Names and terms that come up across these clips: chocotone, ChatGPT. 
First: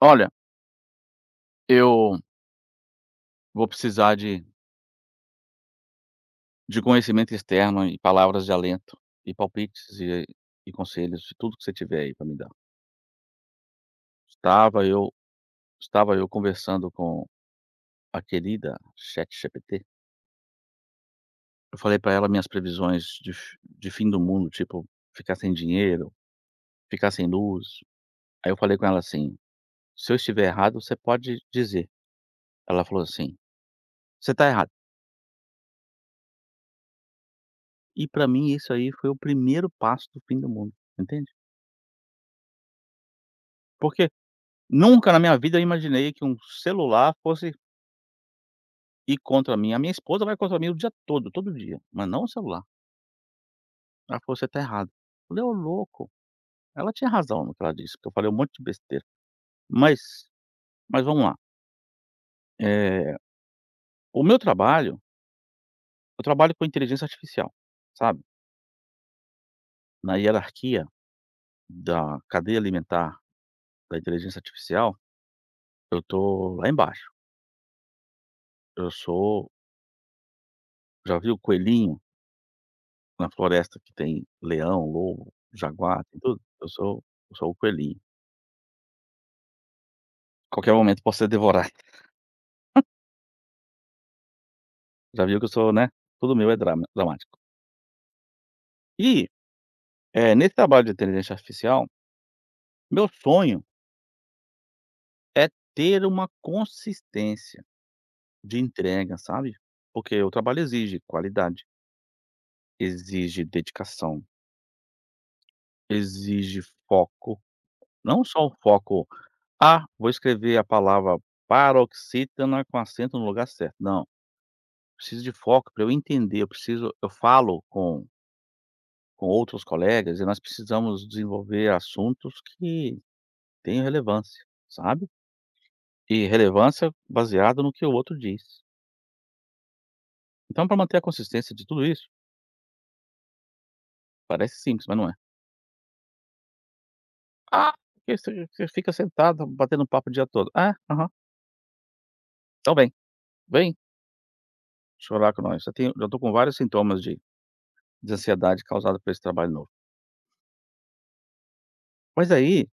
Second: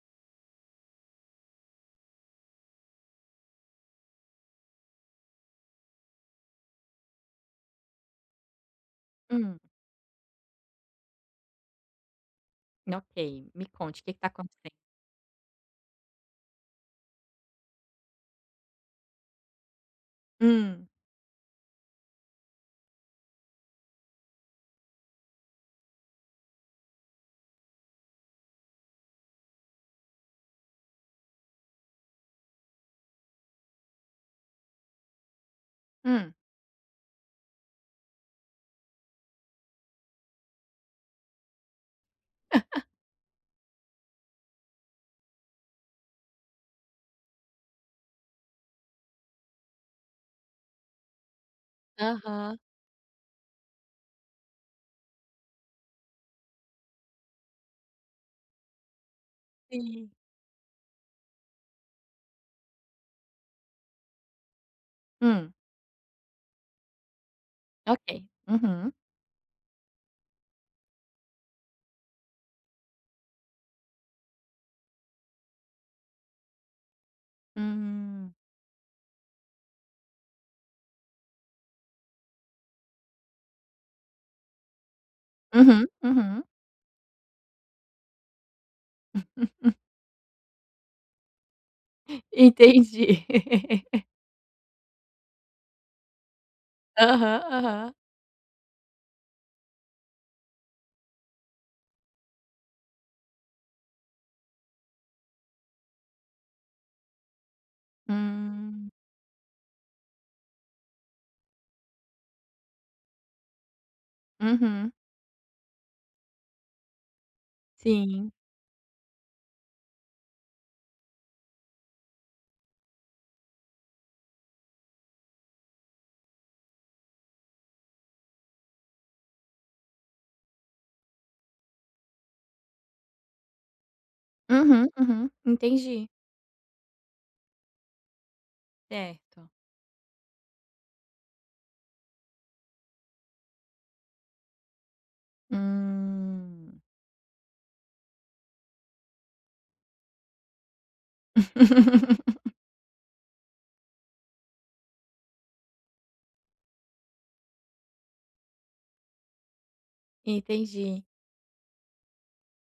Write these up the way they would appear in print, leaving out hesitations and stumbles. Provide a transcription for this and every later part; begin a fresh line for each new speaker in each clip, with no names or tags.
Olha, eu vou precisar de conhecimento externo e palavras de alento e
Hum,
palpites e conselhos de tudo que você tiver aí para me dar.
ok. Me conte, o que que tá acontecendo?
Estava eu Estava eu conversando com a querida ChatGPT,
Hum,
eu falei para ela minhas previsões de f de fim do mundo, tipo, ficar sem dinheiro, ficar sem luz. Aí eu falei com ela assim: "Se eu estiver errado, você pode dizer". Ela falou assim: "Você está errado".
hum.
E para mim isso aí foi o primeiro passo do fim do mundo, entende? Porque nunca na minha vida eu imaginei que um celular fosse ir contra mim. A minha esposa vai contra mim o dia todo, todo dia, mas não o
Aham,
celular. Ela falou: "Você tá errado". Eu falei: "Ô louco". Ela tinha razão no que ela disse, porque eu falei um monte de besteira. Mas
sim.
vamos lá, eh, o meu trabalho,
Hum.
eu trabalho com inteligência artificial, sabe.
Ok. Uhum.
Na hierarquia da cadeia alimentar da inteligência artificial, eu tô lá embaixo.
Hum.
Eu sou, já viu o coelhinho na floresta que tem leão, lobo,
Uhum,
jaguar, tem tudo?
uhum.
Eu sou o coelhinho. Qualquer momento posso ser devorado.
Entendi.
Já viu que eu sou, né, tudo meu é drama dramático.
Aham, aham.
E, nesse trabalho de inteligência artificial, meu sonho é ter uma consistência de
Hum.
entrega, sabe. Porque o trabalho exige qualidade, exige dedicação,
Uhum.
exige foco, não
Sim.
só o foco: "Ah, vou escrever a palavra paroxítona com acento no lugar certo", não, preciso de foco para eu entender, eu preciso, eu falo com outros colegas e nós precisamos desenvolver assuntos que tenham relevância,
Uhum,
sabe?
uhum. Entendi.
E relevância baseado no que o outro diz.
Certo.
Então, para manter a consistência de tudo isso, parece simples, mas não é.
Hum.
Ah, porque você fica sentado batendo papo o dia todo. Ah, aham. Então vem chorar com nós. Já tenho, já estou com vários sintomas de ansiedade causada por esse trabalho novo.
Entendi.
Mas aí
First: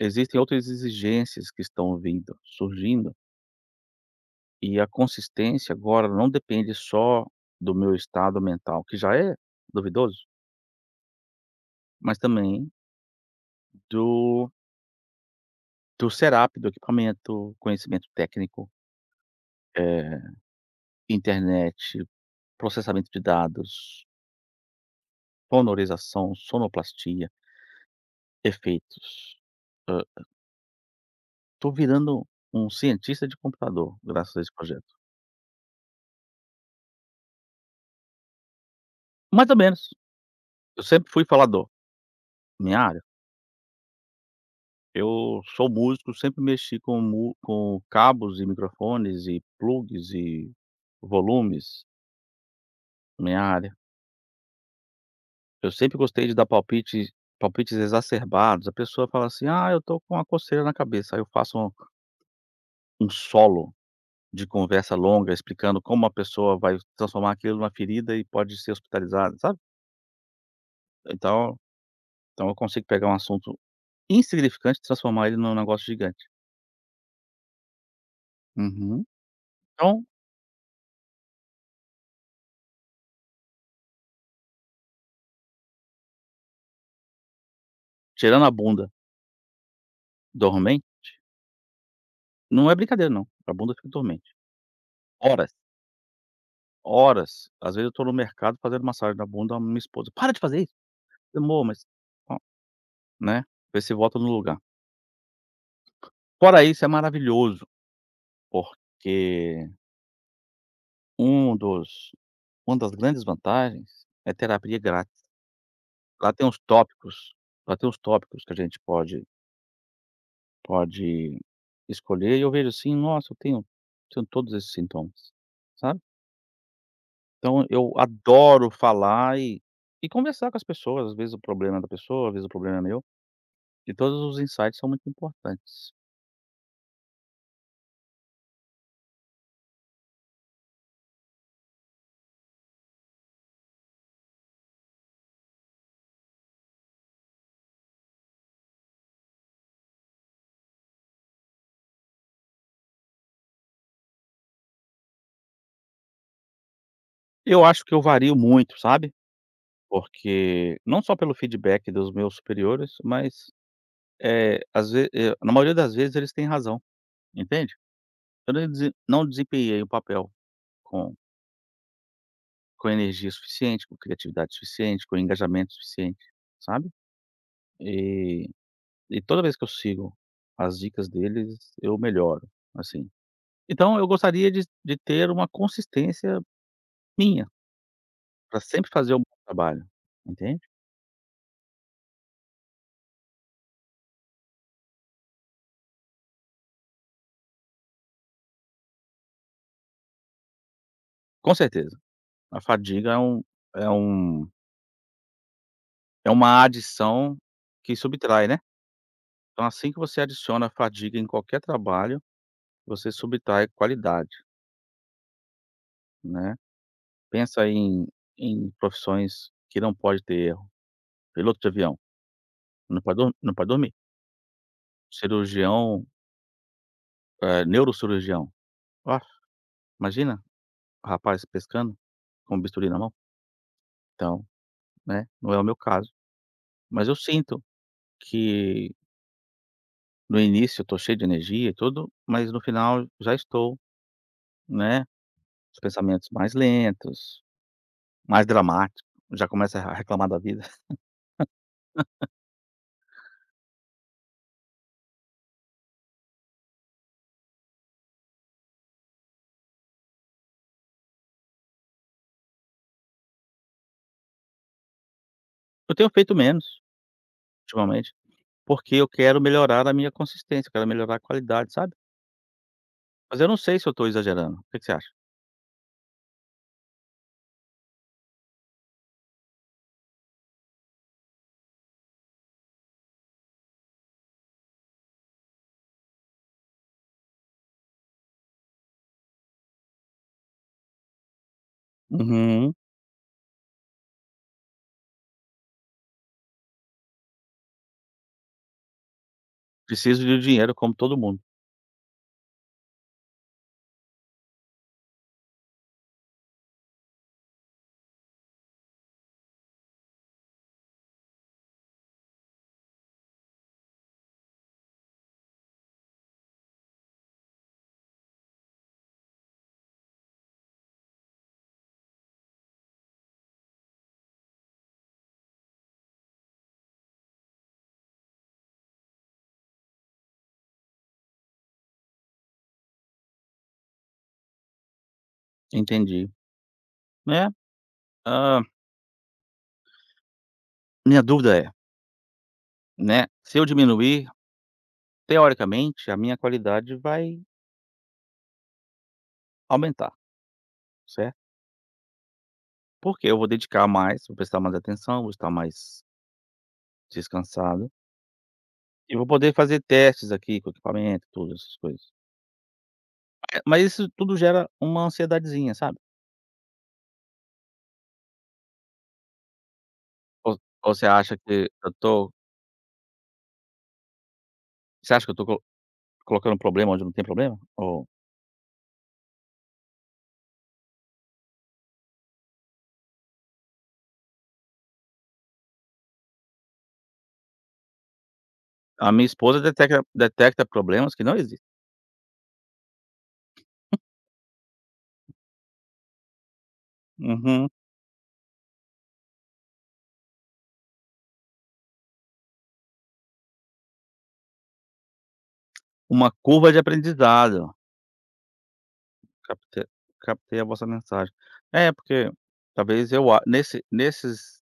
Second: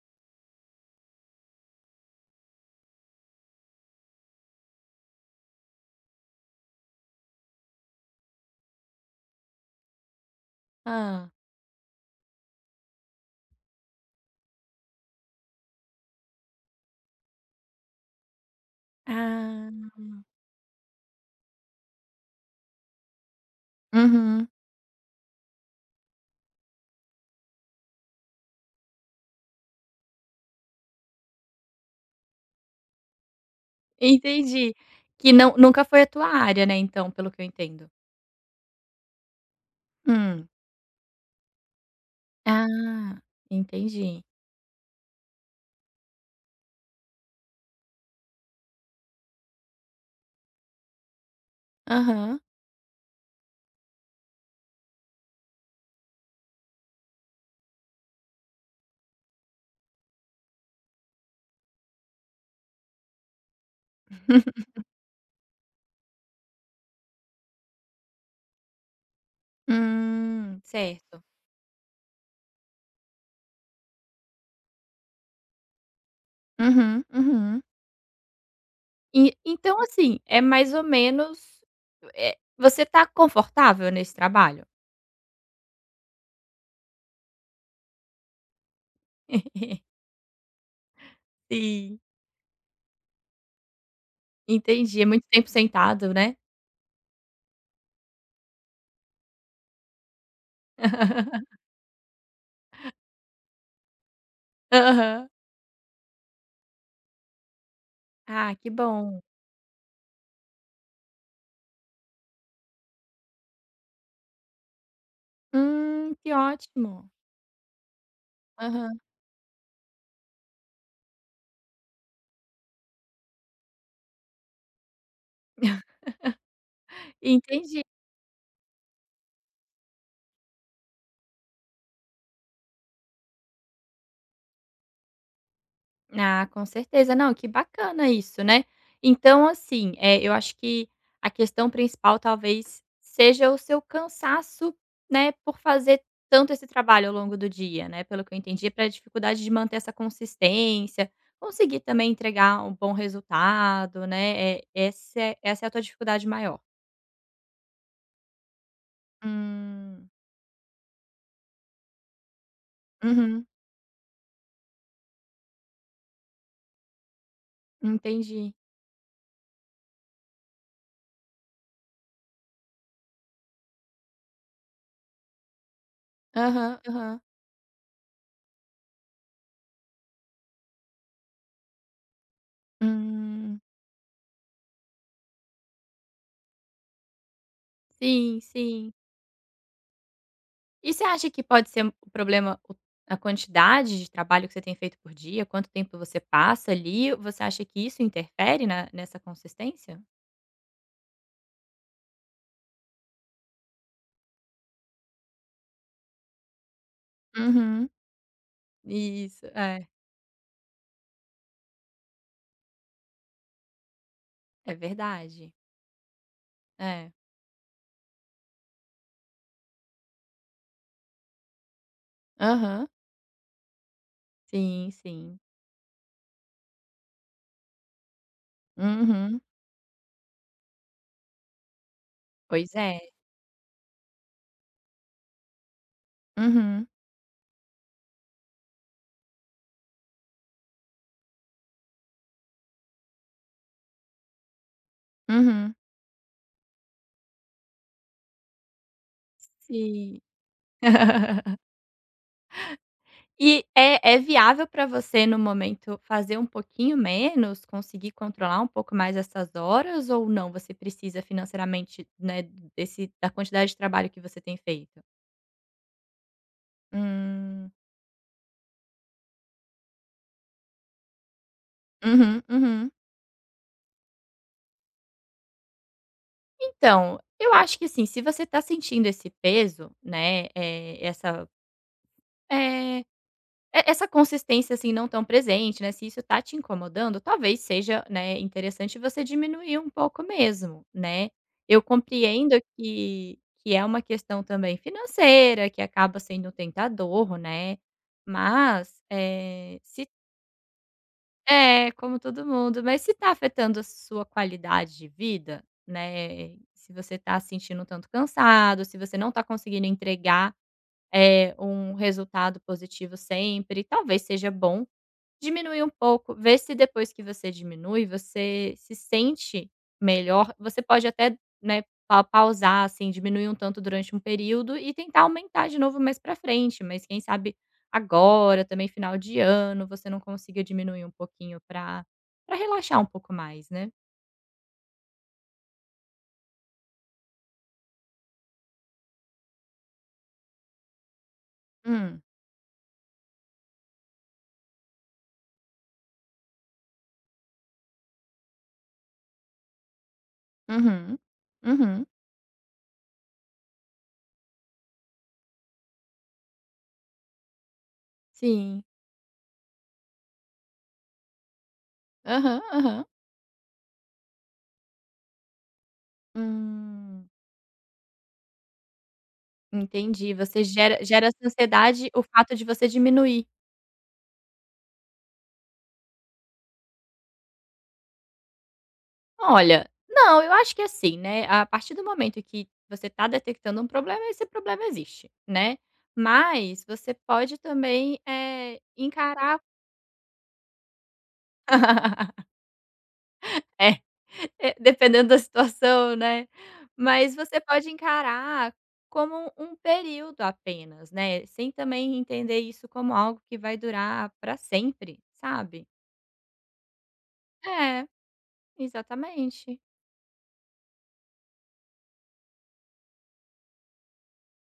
existem outras exigências que estão vindo, surgindo. E a consistência agora não depende só do meu estado mental, que já é duvidoso,
ah
mas também do do setup, do equipamento, conhecimento técnico,
Ah.
eh, internet, processamento de dados,
Uhum.
sonorização, sonoplastia, efeitos. Hã, tô virando um cientista de computador graças a esse
Entendi.
projeto.
Que não nunca foi a tua área, né, então, pelo que eu entendo.
Mais ou menos,
Hum.
eu sempre fui falador, minha área.
Ah, entendi.
Eu sou músico, sempre mexi com mu com cabos e microfones e plugs e volumes,
Aham.
minha área. Eu sempre gostei de dar palpites exacerbados, a pessoa fala assim: "Ah, eu tô com uma coceira na cabeça", aí eu faço um solo de conversa longa explicando como a pessoa vai transformar aquilo numa ferida e pode ser hospitalizada, sabe.
Certo.
Então eu consigo pegar um assunto insignificante e transformar ele num negócio gigante.
Uhum, uhum.
Uhum.
E então,
Então,
assim, é mais ou menos, você tá confortável nesse trabalho?
tirando a bunda dormente.
Sim.
Não é brincadeira não, a bunda fica dormente.
Entendi, é muito tempo
Horas,
sentado, né?
horas, às vezes eu tô no mercado fazendo massagem na bunda, a minha esposa: "Para de fazer isso!" Eu: "Amor, mas" ó, né, vê se volta no lugar.
Aham.
Fora isso é maravilhoso,
Ah, que bom.
porque um dos uma das grandes vantagens é terapia grátis. Lá
Que
tem uns
ótimo.
tópicos Lá tem uns tópicos que a gente
Aham.
pode escolher e eu vejo assim: "Nossa, eu tenho todos esses sintomas", sabe? Então
Entendi.
eu adoro falar e conversar com as pessoas, às vezes o problema é da pessoa, às vezes o problema é meu, e todos os insights são muito importantes.
Ah, com certeza. Não, que bacana isso, né. Então assim, eu acho que a questão principal talvez seja o seu cansaço, né, por fazer tanto esse trabalho ao longo do dia, né, pelo que eu entendi, para a dificuldade de manter essa consistência, conseguir também entregar um bom resultado, né, essa é a tua dificuldade maior.
Eu acho que eu vario muito, sabe,
Hum.
porque não só pelo feedback dos meus superiores,
Uhum.
mas, na maioria das vezes eles têm razão, entende.
Entendi.
Eu não desempenhei o papel com energia suficiente, com criatividade suficiente, com engajamento suficiente,
Aham,
sabe.
aham.
E toda vez que eu sigo as dicas deles, eu melhoro, assim.
Hum.
Então eu gostaria de ter uma consistência minha,
Sim,
para sempre
sim.
fazer o bom trabalho, entende?
E você acha que pode ser o problema o a quantidade de trabalho que você tem feito por dia, quanto tempo você passa ali, você acha que isso interfere na nessa consistência?
Com certeza, a fadiga é é uma adição
Uhum.
que subtrai, né.
Isso,
Então
é.
assim que você adiciona a fadiga em qualquer trabalho, você subtrai qualidade,
É verdade.
né.
É.
Pensa em profissões que não pode ter erro, piloto de avião,
Aham.
não pode dormir,
Sim, sim.
cirurgião, neurocirurgião, ah,
Uhum.
imagina, rapaz pescando com
Pois
bisturi na
é.
mão, então. Né, não é o meu caso.
Uhum,
Mas eu sinto que no início eu estou cheio de energia e tudo, mas no final já estou, né,
uhum.
os pensamentos mais lentos, mais dramáticos, já começa a
Sim.
reclamar da vida.
E é viável para você no momento fazer um pouquinho menos, conseguir controlar um pouco mais essas horas ou não? Você precisa financeiramente, né, desse da quantidade de trabalho que você tem feito?
Eu tenho feito menos
Hum.
ultimamente, porque eu quero melhorar a minha consistência, eu quero melhorar a qualidade, sabe.
Uhum, uhum.
Mas eu não sei se eu estou exagerando, o que que você acha?
Então, eu acho que assim, se você tá sentindo esse peso, né, eh, essa é É essa consistência, assim, não tão presente, né, se isso tá te incomodando, talvez seja, né, interessante você diminuir um pouco mesmo, né. Eu compreendo
Uhum.
que é uma questão também financeira, que acaba sendo um tentador, né, mas, se
Preciso de dinheiro como todo mundo.
é, como todo mundo, mas se tá afetando a sua qualidade de vida, né, se você tá se sentindo um tanto cansado, se você não tá conseguindo entregar, um resultado positivo sempre, talvez seja bom diminuir um pouco, ver se depois que você diminui, você se sente melhor. Você pode até, né, pa pausar, assim, diminuir um tanto durante um período e tentar aumentar de novo mais pra frente, mas quem sabe agora, também final de ano, você não consiga diminuir um pouquinho pra relaxar um pouco mais, né?
Entendi. Né, hã, minha dúvida é,
Hum.
né, se eu diminuir, teoricamente, a minha qualidade vai aumentar,
Uhum.
certo?
Uhum.
Porque eu vou dedicar mais, vou prestar mais atenção, vou estar mais descansado
Sim.
e vou poder fazer testes aqui com o equipamento, todas essas coisas.
Aham, aham.
Mas isso tudo gera uma ansiedadezinha, sabe?
Hum. Entendi.
Ou
Você
ou
gera
você
gera essa
acha que eu
ansiedade o
tô
fato de você diminuir.
você acha que eu tô co colocando um problema onde não tem problema? Ou
Olha, não, eu acho que assim, né, a partir do momento que você está detectando um problema, esse problema existe, né. Mas você pode também,
a minha
encarar
esposa detecta problemas que não existem.
É, dependendo da situação, né. Mas você
Uhum.
pode encarar como um período apenas, né, sem também entender isso como algo que vai durar para sempre, sabe.
Uma curva de aprendizado.
É, exatamente.
Captei Captei a vossa mensagem. É, porque talvez eu a nesse nesses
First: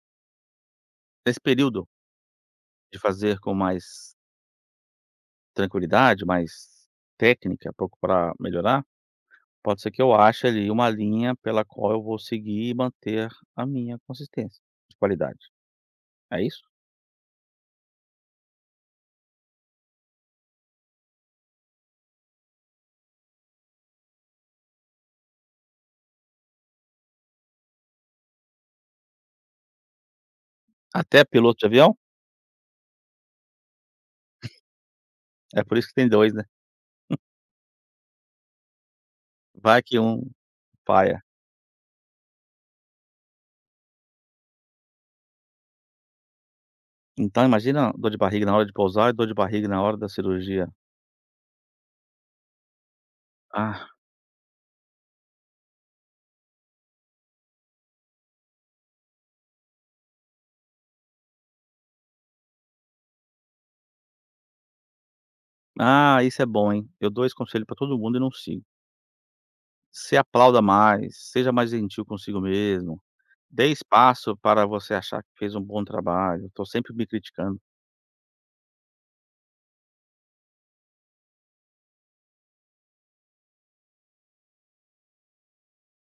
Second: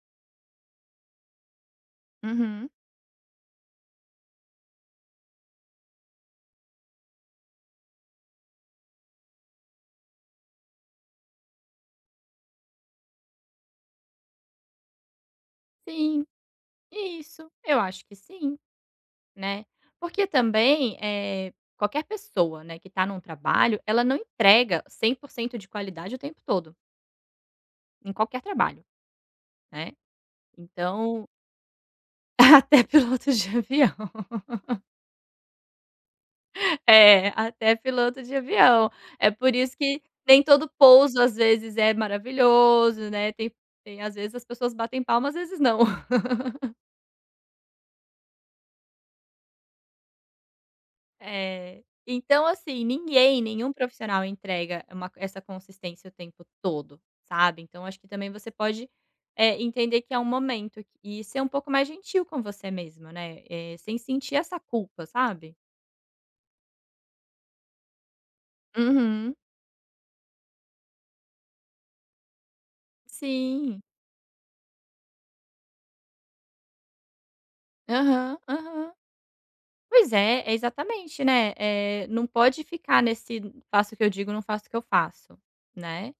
nesse período
Uhum.
de fazer com mais tranquilidade, mais técnica, pouco melhorar, pode ser que eu ache ali uma linha pela qual eu vou seguir e manter a minha consistência de qualidade,
Sim,
é isso?
isso, eu acho que sim. Né. Porque também, qualquer pessoa, né, que está num trabalho, ela não entrega 100% de qualidade o tempo todo, em qualquer trabalho, né.
Até
Então
piloto de avião?
até piloto de avião.
É por isso que tem 2, né.
É, até piloto de avião. É por isso
Vai que
que
um
nem todo pouso,
falha.
às vezes, é maravilhoso, né, tem às vezes as pessoas batem palma, às vezes não.
Então imagina dor de barriga na hora de pousar e dor de barriga na hora da cirurgia.
É. Então, assim, ninguém, nenhum
Ah,
profissional entrega uma essa consistência o tempo todo, sabe. Então acho que também você pode, entender que é um momento e ser um pouco mais gentil com você mesma, né, sem sentir essa culpa, sabe?
ah, isso é bom, hein. Eu dou esse conselho para todo mundo e não sigo.
Uhum.
Se aplauda mais, seja mais gentil consigo mesmo, dê
Sim.
espaço para você achar que fez um bom trabalho, estou sempre me criticando.
Aham, aham. Pois é exatamente, né, não pode ficar nesse faço o que eu digo, não faço o que eu faço, né?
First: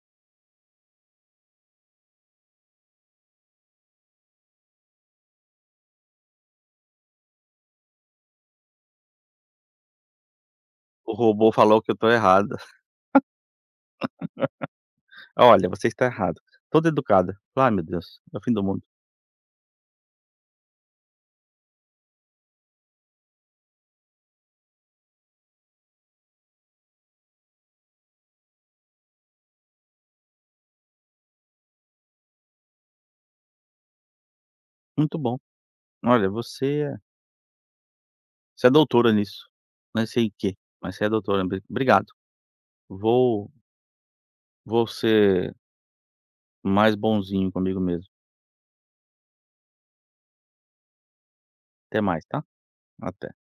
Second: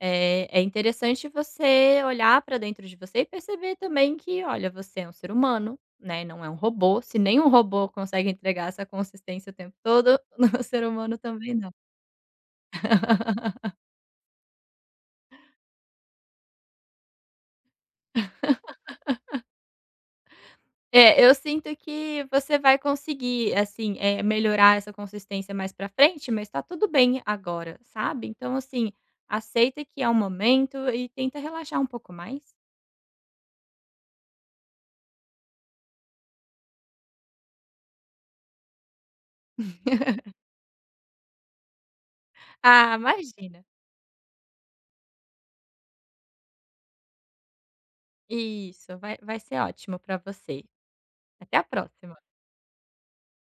É interessante você olhar para dentro de você e perceber também que, olha, você é um ser humano, né? Não é um robô. Se nem um robô consegue entregar essa consistência o tempo todo, o ser
O
humano também
robô
não.
falou que eu tô errada. "Olha, você está errada", toda educada. Falei: meu Deus, é o fim do mundo".
É, eu sinto que você vai conseguir, assim, melhorar essa consistência mais para frente, mas tá tudo bem agora, sabe? Então, assim, aceita que é um momento e tenta relaxar um pouco mais.
"Muito bom, olha, você é doutora nisso, não sei em quê, mas você é doutora, obrigado.
Ah,
Vou
imagina.
Vou ser mais bonzinho comigo mesmo.
Isso, vai, vai ser ótimo para você. Até a
Até
próxima.
mais, tá? Até".